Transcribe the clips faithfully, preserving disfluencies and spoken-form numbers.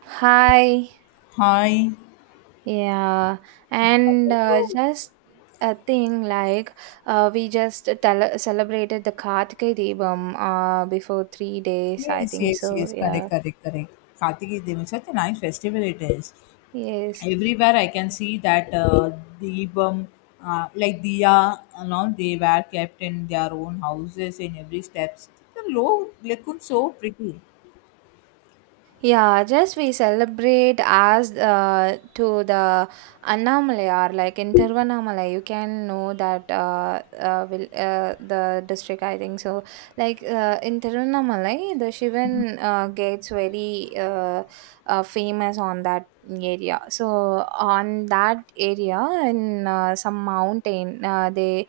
Hi, Hi. yeah, How and are uh, you? just a thing like uh, we just tele- celebrated the Kartike Deepam uh, before three days, I Yes, think yes, so. yes. Correct, Yeah, correct, correct. Kartiki Devi, such a nice festival it is. yes, Everywhere I can see that uh, Deepam, uh, like Diya, and all they were kept in their own houses in every steps. The low looked so pretty. yeah, just we celebrate as uh, to the Annamalai, or like in Tiruvannamalai, you can know that uh, uh, will, uh, the district, I think so. Like uh, in Tiruvannamalai, the Shivan uh, gets very uh, uh, famous on that area. So on that area in uh, some mountain, uh, they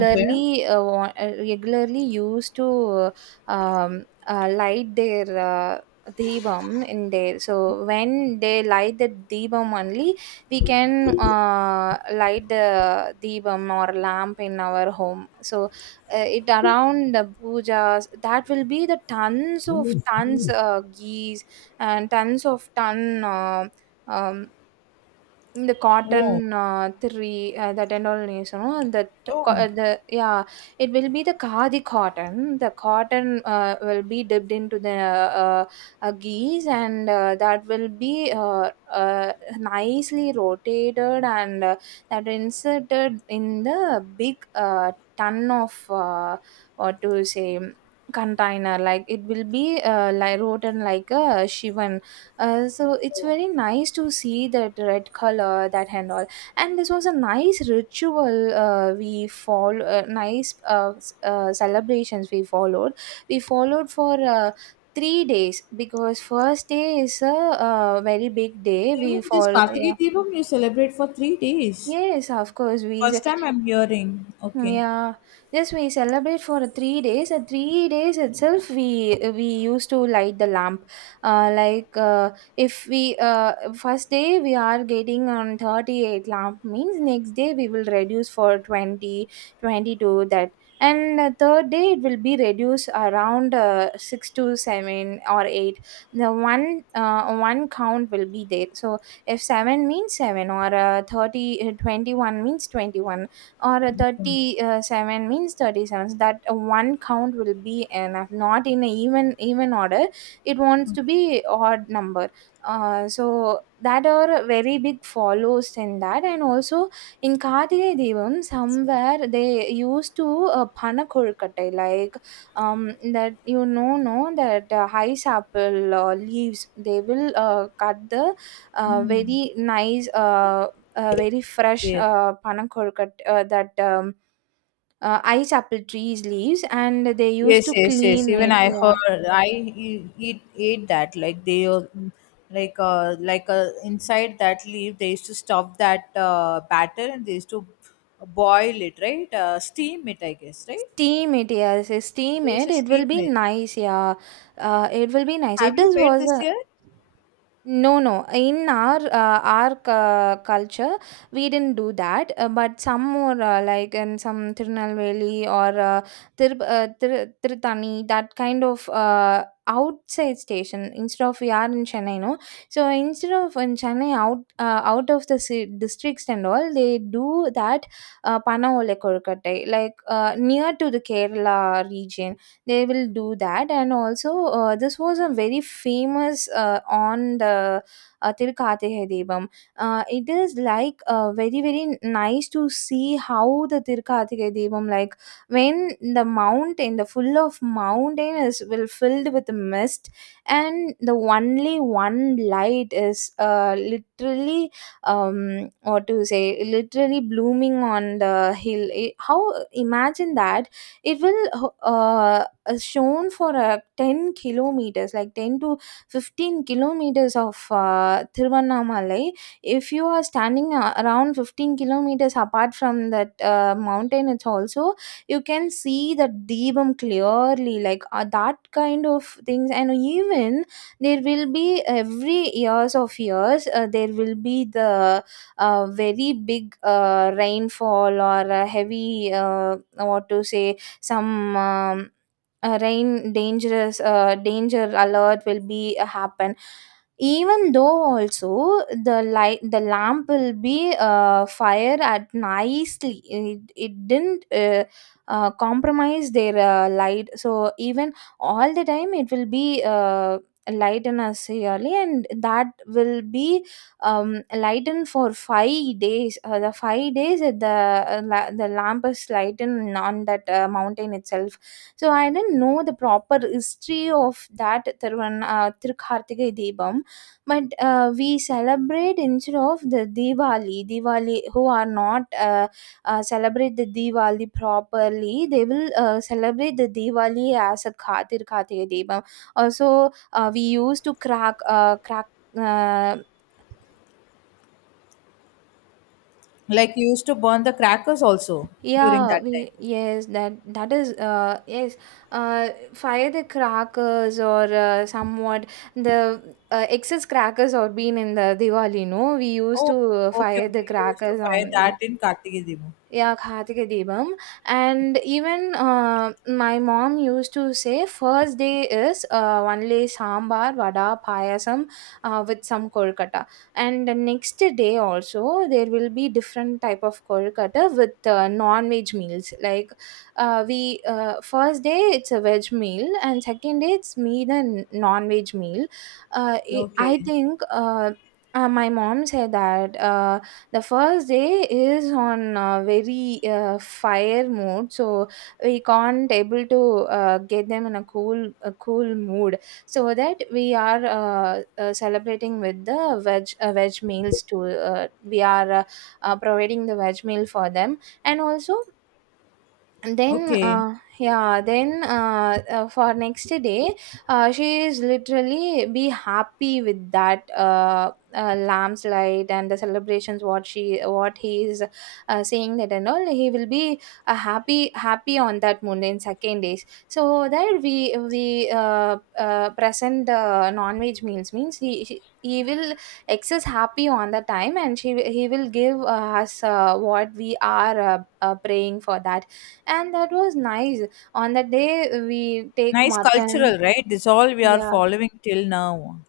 Okay. uh, wa- uh, regularly used to um, uh, light their uh, deepam in there, so when they light the deepam only we can uh, light the deepam or lamp in our home. So uh, it around the pujas that will be the tons of tons uh, ghee and tons of ton uh, um, இந்த cotton, Oh, uh, three uh, that and all நேசணும். The oh. uh, the yeah, it will be the khadi cotton. The cotton uh, will be dipped into the uh, uh, ghee, and uh, that will be uh, uh, nicely rotated, and uh, that inserted in the big uh, ton of uh, what to say container. Like it will be uh, like rotated like a shivan, uh, so it's very nice to see that red color that and all, and this was a nice ritual uh, we follow, uh, nice uh, s- uh, celebrations we followed, we followed for uh, three days, because first day is a uh, very big day Even we this fall. Yeah, Kartiki Deepam you celebrate for three days? yes, of course we, First time I'm hearing. Okay. yeah, yes, we celebrate for three days. At three days itself, we we used to light the lamp. Uh, like, uh, if we, uh, first day we are getting on thirty eight lamp means next day we will reduce for twenty twenty two that, and uh, third day it will be reduced around uh, six to seven or eight. The one, uh, one count will be there. So if seven means seven or uh, thirty, uh, twenty one means twenty one, or a thirty seven means thirty seven, so that uh, one count will be enough, not in a even even order, it wants to be odd number. Uh, so that are very big follows in that. And also in Karthike Devam somewhere they used to uh, panakurkatai, like, um, that you know no, that uh, ice apple uh, leaves, they will uh, cut the uh, Hmm. very nice, uh, uh, very fresh Yes. uh, panakorkat, uh, that, um, uh, ice apple trees leaves, and they used Yes, to yes, yes. clean Even it, I yeah. heard I e- eat ate that, like they uh, like uh like uh, inside that leaf they used to stuff that uh, batter and they used to boil it, right? Uh, steam it, I guess, right? Steam it, yes, steam They used it, to it steam will be it. nice, yeah. Uh, it will be nice, Have it you is made was this a... year? No, no. In our uh, our cu- culture, we didn't do that. Uh, but some more, uh, like in some Tirunelveli or uh, Tir- uh, Tir- Tirutani, that kind of uh, outside station. Instead of we are in Chennai, no. So instead of in Chennai, out uh, out of the ci- districts and all, they do that uh, Panaole Korkatai, like uh, near to the Kerala region, they will do that. And also uh, this was a very famous, uh, on the uh, Tirukathirai Devam. Uh, it is like uh, very very nice to see how the Tirukathirai Devam, like when the mountain, the full of mountain is will filled with mist, and the only one light is uh, literally, um what to say literally blooming on the hill. It- how imagine that, it will uh, uh, shown for uh, ten kilometers, like ten to fifteen kilometers of uh, Tiruvannamalai. If you are standing uh, around fifteen kilometers apart from that uh, mountain, it's also you can see the deepam clearly, like uh, that kind of things. And even there will be every years of years, uh, there will be the uh, very big uh, rainfall or a heavy, uh, what to say some um, uh, rain dangerous, uh, danger alert will be uh, happen. Even though also, the light the lamp will be uh, fire at nicely, it, it didn't uh, uh, compromise their uh, light. So even all the time it will be uh, lighten us yearly, and that will be um lightened for five days. Uh, the five days that the uh, la- the lamp is lightened on that uh, mountain itself. So I didn't know the proper history of that Thiruvan, uh, Thirukarthika Deepam. But uh, we celebrate instead of the Diwali. Diwali, who are not uh, uh, celebrate the Diwali properly, they will uh, celebrate the Diwali as a Ka- Thirukarthika Deepam. Also, uh, we used to crack, uh, crack. Uh, Like you used to burn the crackers also during Yeah, that time. we, yes, that that is uh yes, uh fire the crackers, or uh, somewhat the uh, excess crackers or been in the Diwali, no, we used Oh, to uh, okay, fire the okay. You used to crackers fire on, that yeah. in Kartikeya Devo. Yeah, Kartika Deepam. And even uh, my mom used to say first day is uh, only sambar, vada, payasam uh, with some kolkata. And the next day also there will be different type of kolkata with uh, non-veg meals. Like, uh, we uh, first day it's a veg meal, and second day it's meat and non-veg meal. Uh, it, I Okay, think uh, uh, my mom said that. Uh, the first day is on uh, very uh, fire mode, so we can't able to uh, get them in a cool a cool mood, so that we are uh, uh, celebrating with the veg uh, veg meals to, uh, we are uh, uh, providing the veg meal for them. And also, and then, okay. uh, yeah then uh, uh, for next day uh, she is literally be happy with that, uh, uh, lamb's light, and the celebrations what she what he is uh, saying that and all. He will be uh, happy happy on that moon in second days. So there we, we uh, uh, present the non-veg meals, means he, he he will excess happy on the time. And she, he will give uh, us uh, what we are uh, uh, praying for that. And that was nice, on that day we take Nice mutton, cultural, right? This all we are yeah. following till now.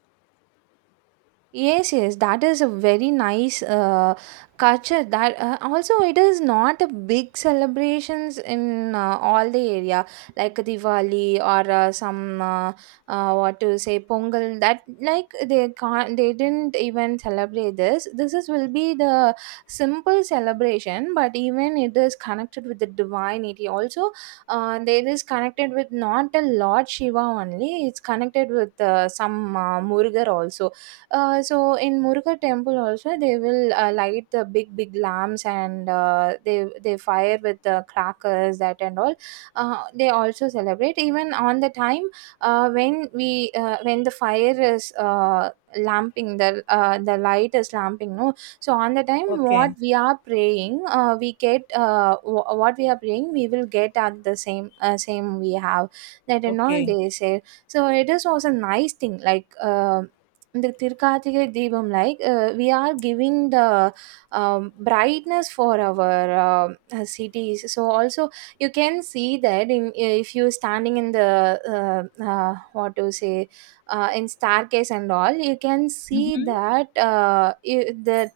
Yes, yes, that is a very nice uh, culture. That uh, also it is not a big celebrations in uh, all the area like Diwali, or uh, some uh, uh, what to say Pongal. That like they can't they didn't even celebrate this. This is will be the simple celebration, but even it is connected with the divinity. Also, uh, there is connected with not a Lord Shiva only. It's connected with uh, some uh, Murugar also. Uh, so in Muruga temple also they will uh, light the big big lamps, and uh, they they fire with the crackers that and all. Uh, they also celebrate even on the time, uh, when we uh, when the fire is uh, lamping, the, uh, the light is lamping no. So on the time what Okay. we are praying, uh, we get uh, w- what we are praying we will get at the same, uh, same we have, that and all Okay. they say. So it is also nice thing, like uh, the Tirkathigai Deepam, like uh, we are giving the um, brightness for our um, uh, cities. So also you can see that in, if you standing in the uh, uh, what to say uh, in staircase and all, you can see Mm-hmm. that uh, you, the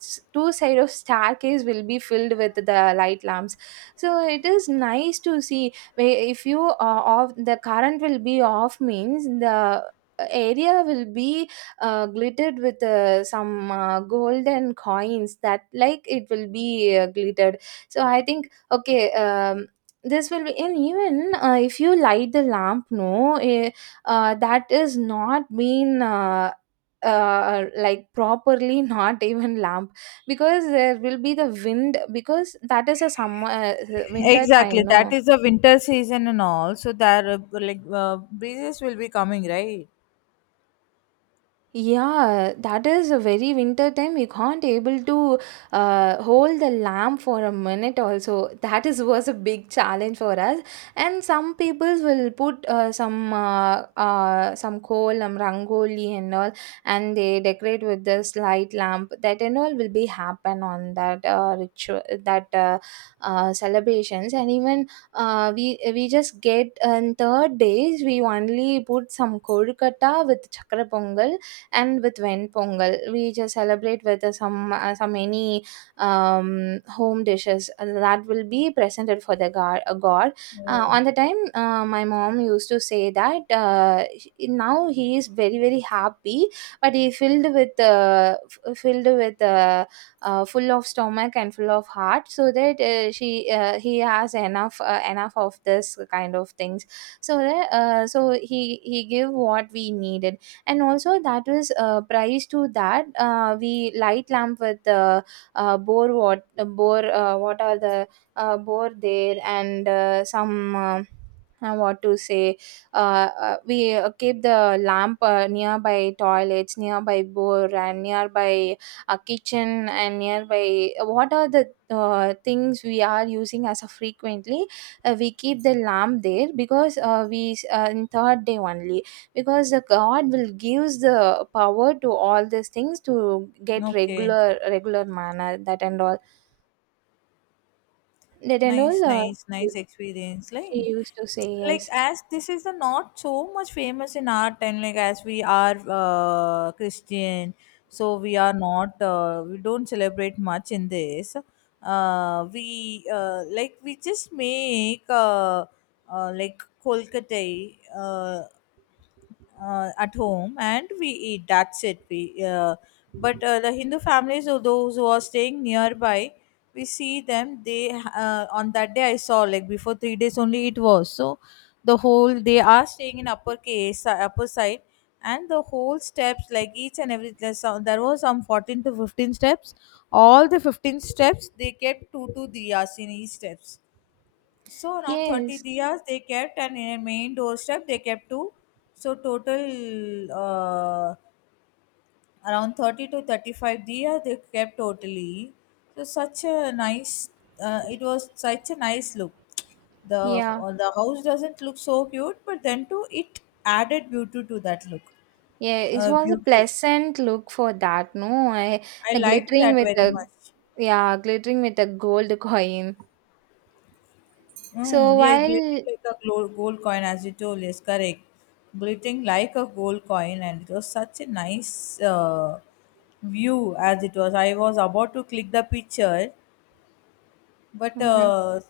s- two side of staircase will be filled with the light lamps. So it is nice to see, where if you uh, off, the current will be off means the area will be uh, glittered with uh, some uh, golden coins that, like it will be uh, glittered. So I think okay, um, this will be. And even uh, if you light the lamp no eh, uh, that is not been uh, uh, like properly not even lamp, because there will be the wind, because that is a summer uh, winter time Exactly. That no. is the winter season and all. So there, uh, like uh, breezes will be coming, right? Yeah, that is a very winter time. You can't able to uh, hold the lamp for a minute also. That is was a big challenge for us. And some people will put, uh, some uh, uh, some kolam, rangoli and all, and they decorate with this light lamp. That and all will be happen on that uh, ritual, that uh, uh, celebrations. And even uh, we we just get on third days, we only put some kolkata with chakra pongal, and with Ven Pongal, we just celebrate with uh, some uh, some any um, home dishes that will be presented for the god. Uh, god. Uh, Oh, on the time, uh, my mom used to say that uh, he- now he is very very happy, but he filled with uh, f- filled with uh, uh, full of stomach and full of heart, so that uh, she uh, he has enough uh, enough of this kind of things, so that uh, so he he give what we needed. And also that was uh, price to that uh, we light lamp with uh, uh, bore what bore uh, what are the uh, bore there and uh, some uh, uh, what to say uh, uh, we uh, keep the lamp uh, nearby toilets, nearby bore, and nearby a kitchen, and nearby uh, what are the uh, things we are using as a frequently. Uh, we keep the lamp there because uh, we uh, in third day only, because the god will gives the power to all these things to get okay. regular regular manner. That and all, that and Nice, all, uh, nice, nice experience. Like, she used to say. like Yes, as this is the not so much famous in our time. Like as we are uh, Christian, so we are not. Uh, we don't celebrate much in this. Uh, we uh, like we just make uh, uh, like kolkatai. Uh, uh, at home and we eat, that's it. We uh, but uh, the hindu families or those who are staying nearby, we see them. They uh, on that day I saw, like before three days only it was so the whole, they are staying in upper case, uh, upper side, and the whole steps, like each and every, there's some- there was some fourteen to fifteen steps. All the fifteen steps they kept two to three hours in each steps, so around thirty yes, diyas they kept, and in a main doorstep they kept two. So total uh, around thirty to thirty-five diyas they kept totally. So such a nice, uh, it was such a nice look. The, yeah, uh, the house doesn't look so cute, but then too it added beauty to that look. yeah, it Uh, was a Beauty. pleasant look for that, no. I, I the liked glittering that with very the, much. yeah, glittering with a gold coin, so Mm, yes, glittering while. like a glo- gold coin, as you told, yes, correct. Glittering like a gold coin, and it was such a nice uh, view as it was. I was about to click the picture, but Mhm. uh,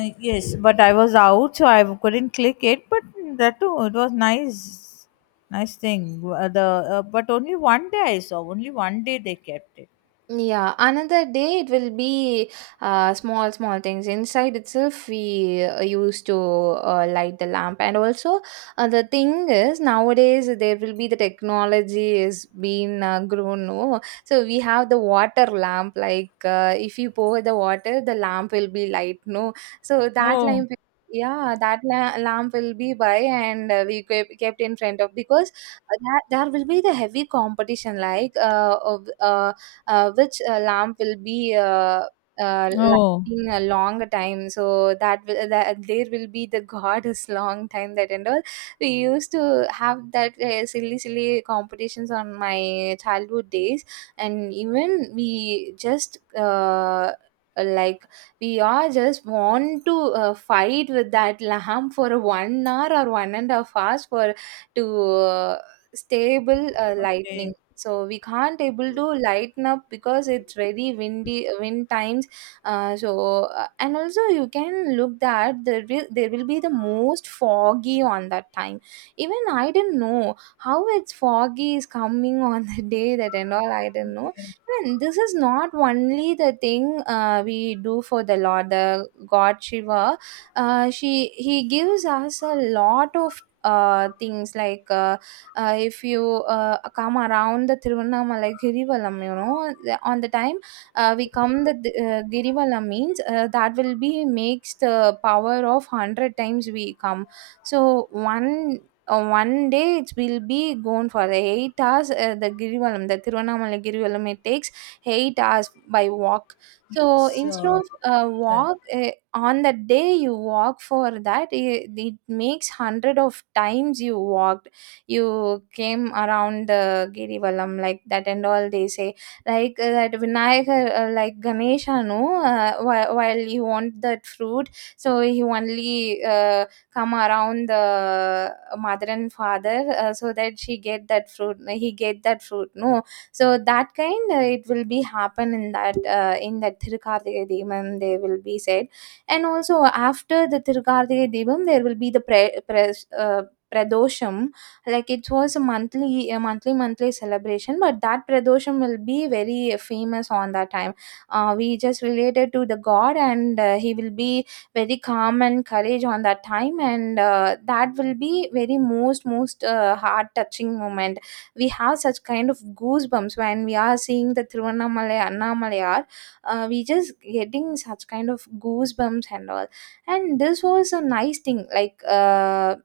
I- yes, but I was out, so I couldn't click it. But that too, it was nice, nice thing. Uh, the, uh, but only one day I saw. Only one day they kept it. Yeah, another day it will be uh, small, small things. Inside itself, we uh, used to uh, light the lamp. And also uh, the thing is, nowadays there will be the technology is being uh, grown, no? So we have the water lamp. Like uh, if you pour the water, the lamp will be light, no? So that Oh, lamp. Yeah, that la- lamp will be by, and uh, we kept kept in front of, because uh, that there will be the heavy competition. Like uh, of, uh, uh, which uh, lamp will be uh, uh, oh. lighting a long time, so that will, that there will be the goddess long time, that and all. We used to have that uh, silly silly competitions on my childhood days. And even we just uh, like, we all just want to uh, fight with that lamp for one hour or one and a half hours for to uh, stable uh, Okay, lightning. So we can't able to lighten up, because it's very windy wind times. Uh, so uh, and also you can look that there will there will be the most foggy on that time. Even I didn't know how it's foggy is coming on the day, that and all, I didn't know. okay, And this is not only the thing uh, we do for the lord, the god Shiva. Uh, she he gives us a lot of uh, things. Like uh, uh, if you uh, come around the Tiruvannamalai Girivalam, you know, the- on the time uh, we come the uh, Girivalam means uh, that will be makes the power of one hundred times we come. So one uh, one day it will be gone for the eight hours. Uh, the Girivalam, the Tiruvannamalai Girivalam, it takes eight hours by walk. So yes, instead uh, of uh, correct. walk uh, on that day you walk for that, it, it makes hundred of times you walk. You came around the Girivalam, like that and all they say. Like uh, that Vinayaka, uh, like Ganesha, no, uh, while, while you want that fruit, so you only uh, come around the mother and father, uh, so that she get that fruit, he get that fruit, no. So that kind, uh, it will be happen in that uh, in that Thirukarthika Deepam, they will be said. And also after the Thirukarthika Deepam, there will be the pre- pres uh, Pradosham. Like it was a monthly, a monthly monthly celebration, but that pradosham will be very famous on that time. Uh, we just related to the god, and uh, he will be very calm and courage on that time. And uh, that will be very most most uh, heart touching moment. We have such kind of goosebumps when we are seeing the Tiruvannamalai Annamalai. Uh, we just getting such kind of goosebumps and all. And this was a nice thing. Like uh,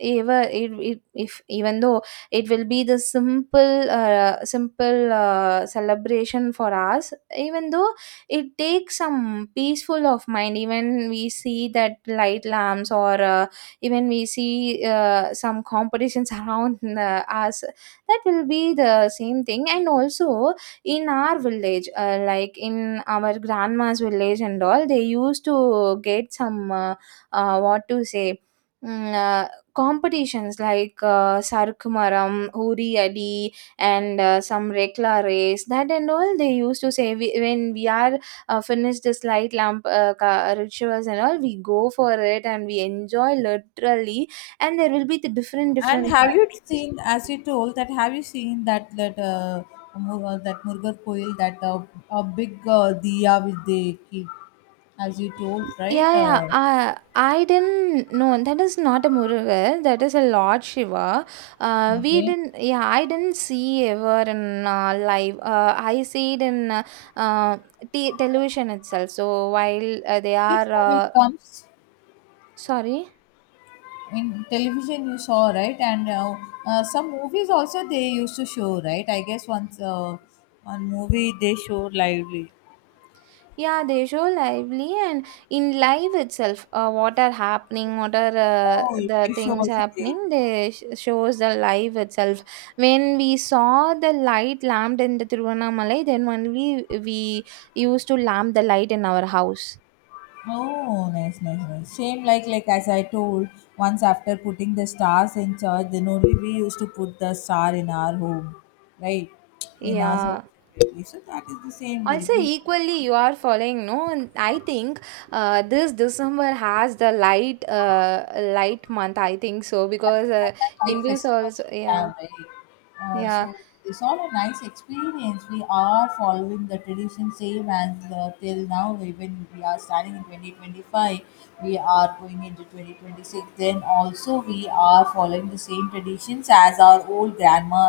ever it, it if even though it will be the simple uh, simple uh, celebration for us, even though it takes some peaceful of mind. Even we see that light lamps or uh, even we see uh, some competitions around uh, us, that will be the same thing. And also in our village, uh, like in our grandma's village and all, they used to get some uh, uh, what to say mm, uh, competitions like uh, Sarkumaram, Huri Adi, and uh, some Rekla race, that and all. They used to say, we, when we are uh, finished this light lamp uh, ka- rituals and all, we go for it and we enjoy literally. And there will be the different, And different have you vibes. seen, as you told, that, have you seen that that uh, Mur- uh, that Murugar Koil, that uh, a big uh, diya which they keep, as you told, Yeah, right? yeah. Uh, I I didn't know that is not a Murugan, that is a Lord Shiva. Uh, we Okay, didn't. Yeah, I didn't see ever in uh, live. Uh, I see it in uh, uh, t- television itself. So while uh, they which are movie uh, it comes sorry. in television you saw, right? And uh, uh, some movies also they used to show, right? I guess once uh, one movie they show lively. Yeah, they show lively, and in live itself, uh, what are happening, what are uh, Oh, the you show things also they. happening, they sh- shows the live itself. When we saw the light lamped in the Tiruvannamalai, then only we used to lamp the light in our house. Oh, nice, nice, nice. Same like like as I told, once after putting the stars in church, then only we used to put the star in our home, right? In our home, Yeah. so that is the same way Also, we. equally, you are following, no? And I think uh, this December has the light, uh, light month. I think so, Right, because more uh, than like Hindus festivals also, we yeah. have, right? Uh, Yeah, So it's all a nice experience. We are following the tradition same as uh, till now. Even we are starting in twenty twenty-five, we are going into twenty twenty-six. Then also we are following the same traditions as our old grandma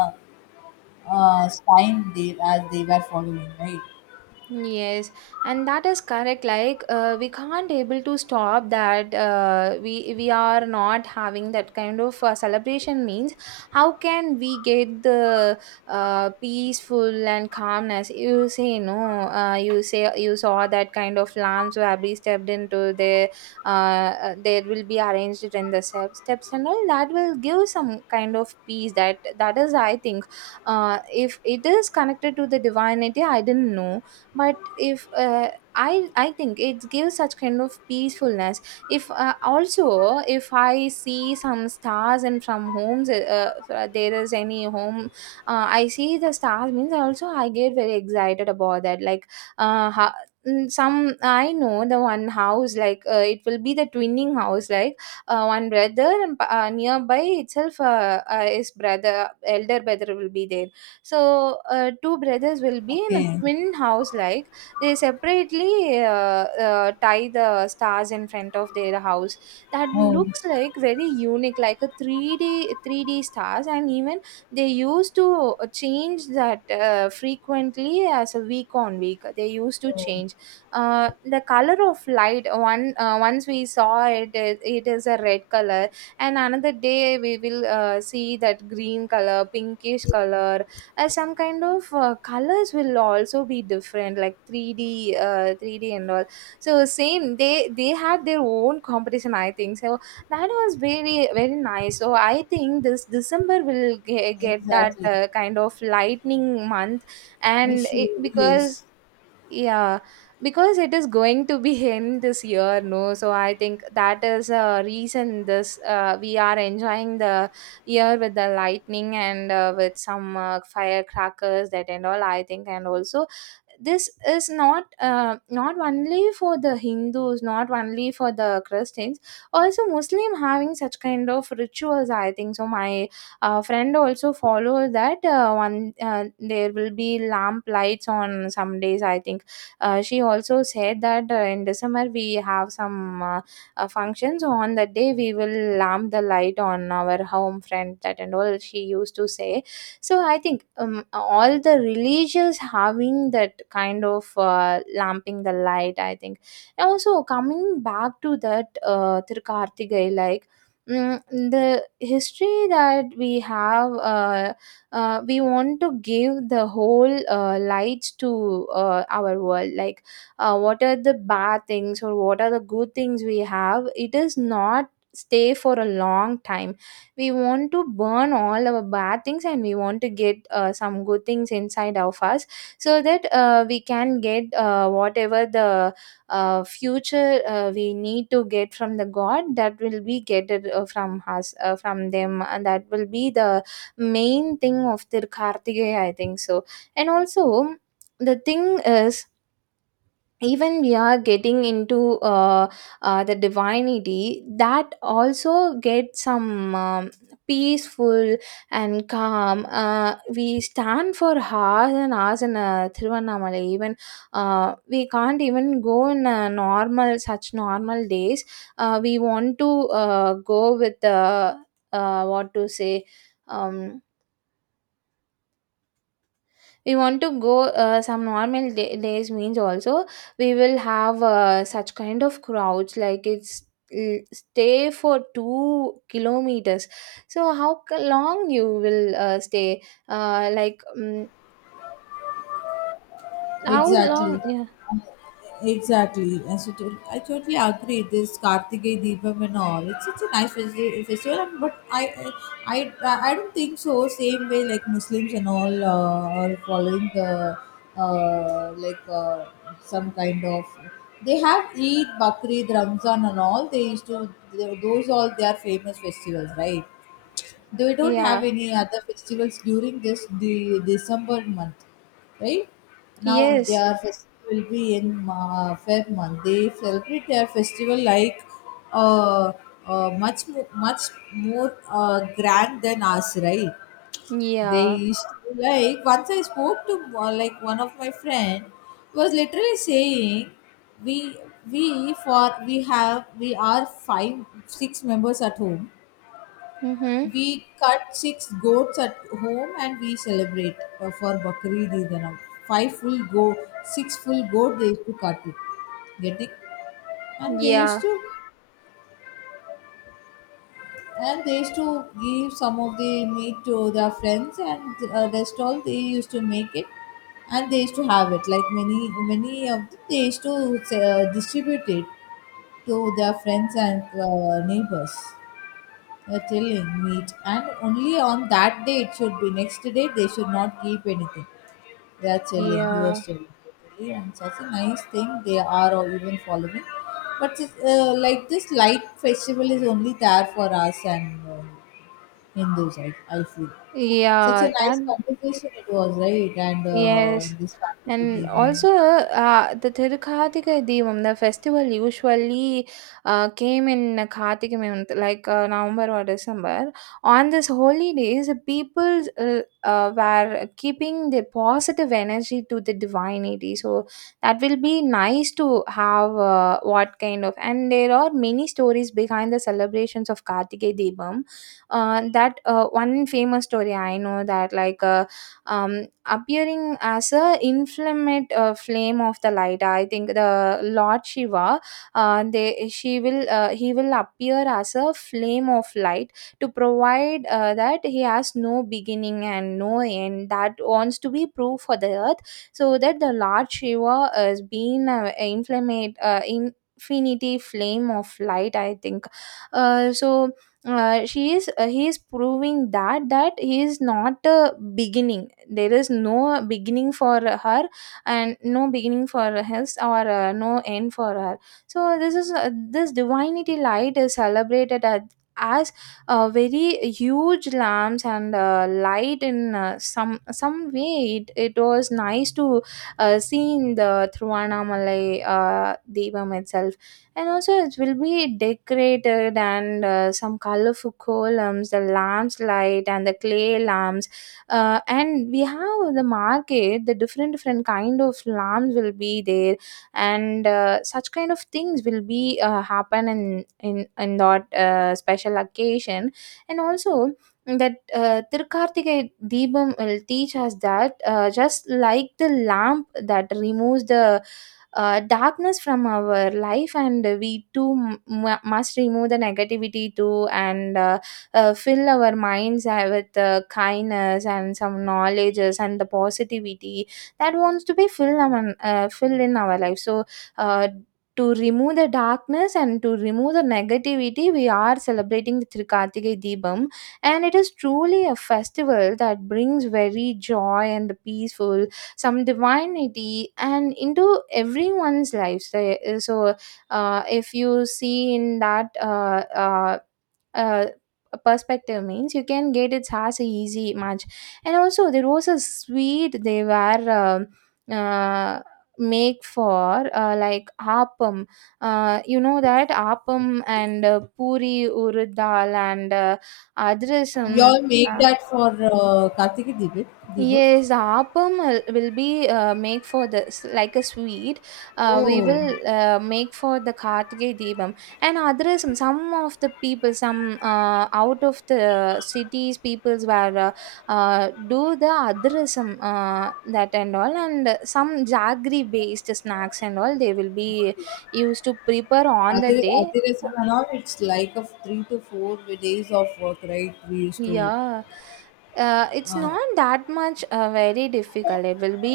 uh, time they, as they were following, right? yes, and that is correct. Like uh, we can't able to stop that. Uh, we we are not having that kind of uh, celebration. Means how can we get the uh, peaceful and calmness? You say, no. Uh, you say you saw that kind of lamps who have been stepped into the. Uh, uh, there will be arranged in the step, steps and all, that will give some kind of peace. That that is, I think. Uh, if it is connected to the divinity, I didn't know. But if uh, i i think it gives such kind of peacefulness. If uh, also if I see some stars and from homes, uh, uh, there is any home, uh, I see the stars means, I also I get very excited about that. Like uh, ho- mm, some I know the one house. Like uh, it will be the twinning house. Like uh, one brother and uh, nearby itself uh, uh, his brother, elder brother will be there. So uh, two brothers will be in a Okay. twin house. Like they separately uh, uh, tie the stars in front of their house. That Oh, looks like very unique, like a three D three D stars. And even they used to uh, change that uh, frequently as a week on week. They used to oh, change uh, the color of light. One, uh, once we saw it, it it is a red color, and another day we will uh, see that green color, pinkish color. Uh, some kind of uh, colors will also be different, like three D uh, three D and all. So same, they they had their own competition, I think so. That was very very nice. So I think this December will ge- get that exactly. uh, kind of lightning month. And Issue, it, yes. because, yeah, because it is going to be in this year, no? So I think that is a reason this uh, we are enjoying the year with the lightning and uh, with some uh, firecrackers, that and all, I think. And also this is not uh, not only for the Hindus, not only for the Christians, also Muslim having such kind of rituals, I think so. My uh, friend also follow that uh, one. Uh, there will be lamp lights on some days, I think. Uh, she also said that uh, in December we have some uh, uh, functions. On that day, we will lamp the light on our home front, that and all she used to say. So I think um, all the religious having that kind of uh, lamping the light, I think. And also coming back to that uh, Tirukarthigai, like mm, the history that we have. Uh, uh, we want to give the whole uh, light to uh, our world. Like uh, what are the bad things or what are the good things we have, it is not stay for a long time. We want to burn all our bad things, and we want to get uh, some good things inside of us. So that uh, we can get uh, whatever the uh, future uh, we need to get from the god, that will be get it, uh, from us, uh, from them. And that will be the main thing of their Kartikeya, I think so. And also, the thing is, even we are getting into uh, uh, the divinity, that also get some um, peaceful and calm. Uh, we stand for hours and hours in uh, Thiruvannamalai. Even uh, we can't even go in a normal, such normal days. Uh, we want to uh, go with uh, uh, what to say. Um, We want to go uh, some normal day- days means, also we will have uh, such kind of crowds, like it's l- stay for two kilometers. So how c- long you will uh, stay, uh, like mm how long? Exactly. Yeah, Exactly. And so to- I totally agree. This Kartikeya Deepam and all, it's such a nice festi- festival, and, but I, I, I I don't think so. Same way like Muslims and all uh, are following the uh, like uh, some kind of. They have Eid, Bakrid, Ramzan, and all. They used to, they- those all they are famous festivals, right? They don't have yeah, any other festivals during this the December month, right? Now yes, their festival will be in uh, Feb month. They celebrate their festival like uh, uh, much mo- much more uh, grand than us, right? They yeah, used to be like once I spoke to uh, like one of my friend was literally saying, we we for we have we are five six members at home. mm-hmm, We cut six goats at home and we celebrate uh, for Bakri Didanam. Five full go, six full goat they used to cut it. Get it? And they used yeah, to, and they used to give some of the meat to their friends and uh, rest all they used to make it, and they used to have it like many, many of them, they used to uh, distribute it to their friends and uh, neighbors. A killing meat, and only on that day it should be. Next day they should not keep anything. They are chilling. He yeah, was chilling totally, and such a nice thing they are all even following. But it's, uh, like this light festival is only there for us and uh, Hindus, I, I feel. Such a yeah, that, nice conversation it was, right? And uh, yes. this Kartiki And Deepam. also, uh, the Tirukarthika Deepam, the festival usually uh, came in Karthika month, like uh, November or December. On this holy days, the people uh, uh, were keeping their positive energy to the divinity. So that will be nice to have uh, what kind of. And there are many stories behind the celebrations of Karthika Deepam. Uh, that uh, one famous story I know that like. Uh, um, appearing as a inflammate uh, flame of the light, I think the Lord Shiva, uh, they she will uh, he will appear as a flame of light to provide uh, that he has no beginning and no end, that wants to be proof for the earth, so that the Lord Shiva has been uh, inflammate uh, infinity flame of light, I think. uh, so uh, she is uh, he is proving that that he is not a beginning. There is no beginning for her, and no beginning for his, or uh, no end for her. So this is uh, this divinity light is celebrated at, as, a very huge lamps and uh, light in uh, some some way. It, it was nice to uh, see in the Thiruvannamalai uh, Deepam itself. And also it will be decorated, and uh, some colorful columns, the lamps light and the clay lamps. Uh, and we have the market, the different different kind of lambs will be there. And uh, such kind of things will be uh, happen in in in that uh, special occasion. And also, that uh, Tirkartike Deepam will teach us that, uh, just like the lamp that removes the uh, darkness from our life, and we too m- mu- must remove the negativity too, and uh, uh, fill our minds uh, with uh, kindness and some knowledges and the positivity that wants to be filled among, uh, filled in our life. So uh, to remove the darkness and to remove the negativity, we are celebrating the Trikartike Deepam, and it is truly a festival that brings very joy and peaceful, some divinity, and into everyone's lives. So, uh, if you see in that uh, uh, uh, perspective means you can get it as a easy match. And also there was a sweet they were um uh, make for uh, like appam, uh, you know that appam, and uh, puri urudal, and uh, You adrasam. all make that for uh, Kartiki Deepam? Deepam? Yes, the appam will will be uh, make for the s- like a sweet. Uh, we Oh, will uh, make for the Kartike Deepam and others. um, Some of the people, some uh, out of the cities, peoples were uh, uh, do the adrasam uh, that and all, and some jaggery based snacks and all. They will be used to prepare on the Adhi day. Adhiresa and all, it's like a three to four days of work, right? We used to. Yeah, uh, it's Uh, not that much uh, very difficult. It will be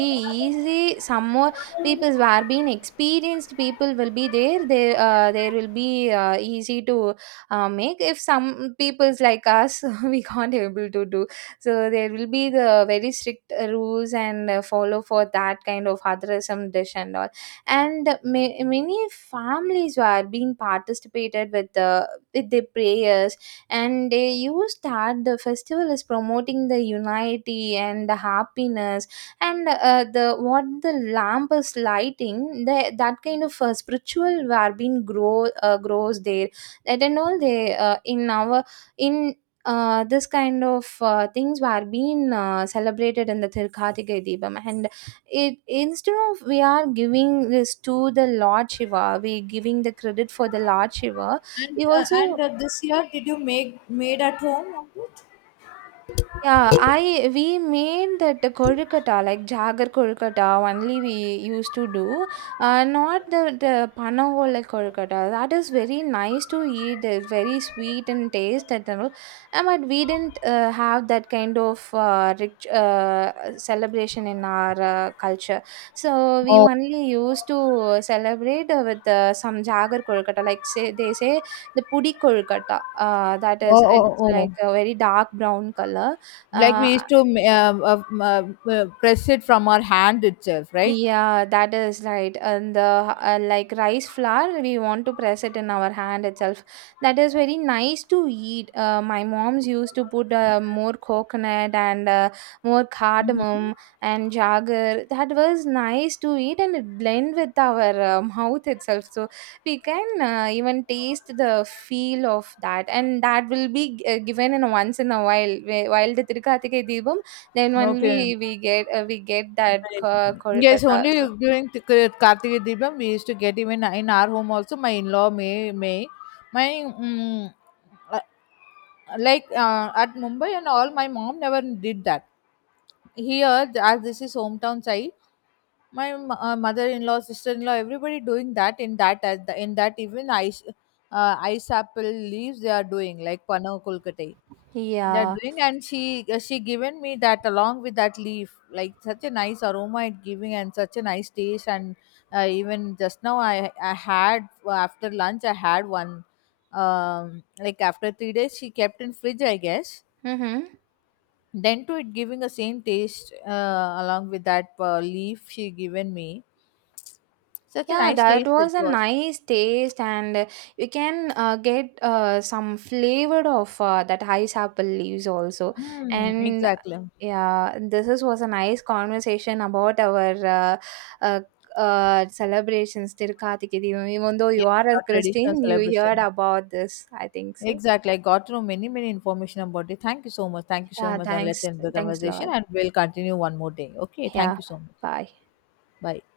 easy. Some more people who are being experienced people will be there. They uh, There will be uh, easy to uh, make. If some people's like us, we can't able to do. So there will be the very strict uh, rules and uh, follow for that kind of otherism dish and all. And ma- many families who are being participated with the, with their prayers, and they used that the festival is promoting the unity and the happiness. And uh, the what the lamp is lighting the, that kind of uh, spiritual well-being grow uh, grows there, that and all. They uh, in our in uh, This kind of uh, things were being uh, celebrated in the Tirkhatika Deepam. And it instead of, we are giving this to the Lord Shiva, we giving the credit for the Lord Shiva. And we uh, and also, uh, this year, did you make made at home of it? yeah, I we made that kolkata, like jagar kolkata only we used to do, uh, not the the panavola kolkata. That is very nice to eat. It's very sweet and taste and all. Uh, but we didn't uh, have that kind of uh, rich uh, celebration in our uh, culture. So we Oh, only used to celebrate uh, with uh, some jagar kolkata. Like say they say the pudi kolkata. Uh, that oh, is, oh, it's oh. like a very dark brown color. Like uh, we used to um, uh, um, uh, uh, press it from our hand itself, right? yeah, that is right. And the uh, like rice flour, we want to press it in our hand itself. That is very nice to eat. Uh, my mom's used to put uh, more coconut and uh, more cardamom and jagger. That was nice to eat, and it blend with our uh, mouth itself. So we can uh, even taste the feel of that, and that will be uh, given in once in a while. Wh- While the Tirukathikai Deepam, then Okay. only we get uh, we get that Right. uh, Yes, only Kolkata. So during the Kar- Karthika Deepam we used to get even in our home also. My in-law, may may my, mm, uh, like uh, at Mumbai and all. My mom never did that. Here th- as this is hometown side, my m- uh, mother-in-law, sister-in-law, everybody doing that in that as the, in that even ice uh, ice apple leaves they are doing, like pano kolkate they are yeah. doing, and she uh, she given me that along with that leaf, like such a nice aroma it giving and such a nice taste, and uh, even just now i i had uh, after lunch I had one, um like after three days she kept in fridge I guess, Mm-hmm. then to it giving a same taste uh, along with that uh, leaf she given me. Such a Yeah, nice that taste it was a was. nice taste, and uh, you can uh, get uh, some flavor of uh, that ice apple leaves also. Mm, And exactly. yeah, this is, was a nice conversation about our uh, uh, uh, celebrations, Tirukatiki Deevam. Even though you Yeah, are a our traditional Christian, you heard celebration. about this, I think so. Exactly, I got to know many, many information about it. Thank you so much, thank you so Yeah, much, and let's thanks. end the Thanks a conversation lot. and we'll continue one more day, okay? Thank Yeah, you so much. bye. Bye.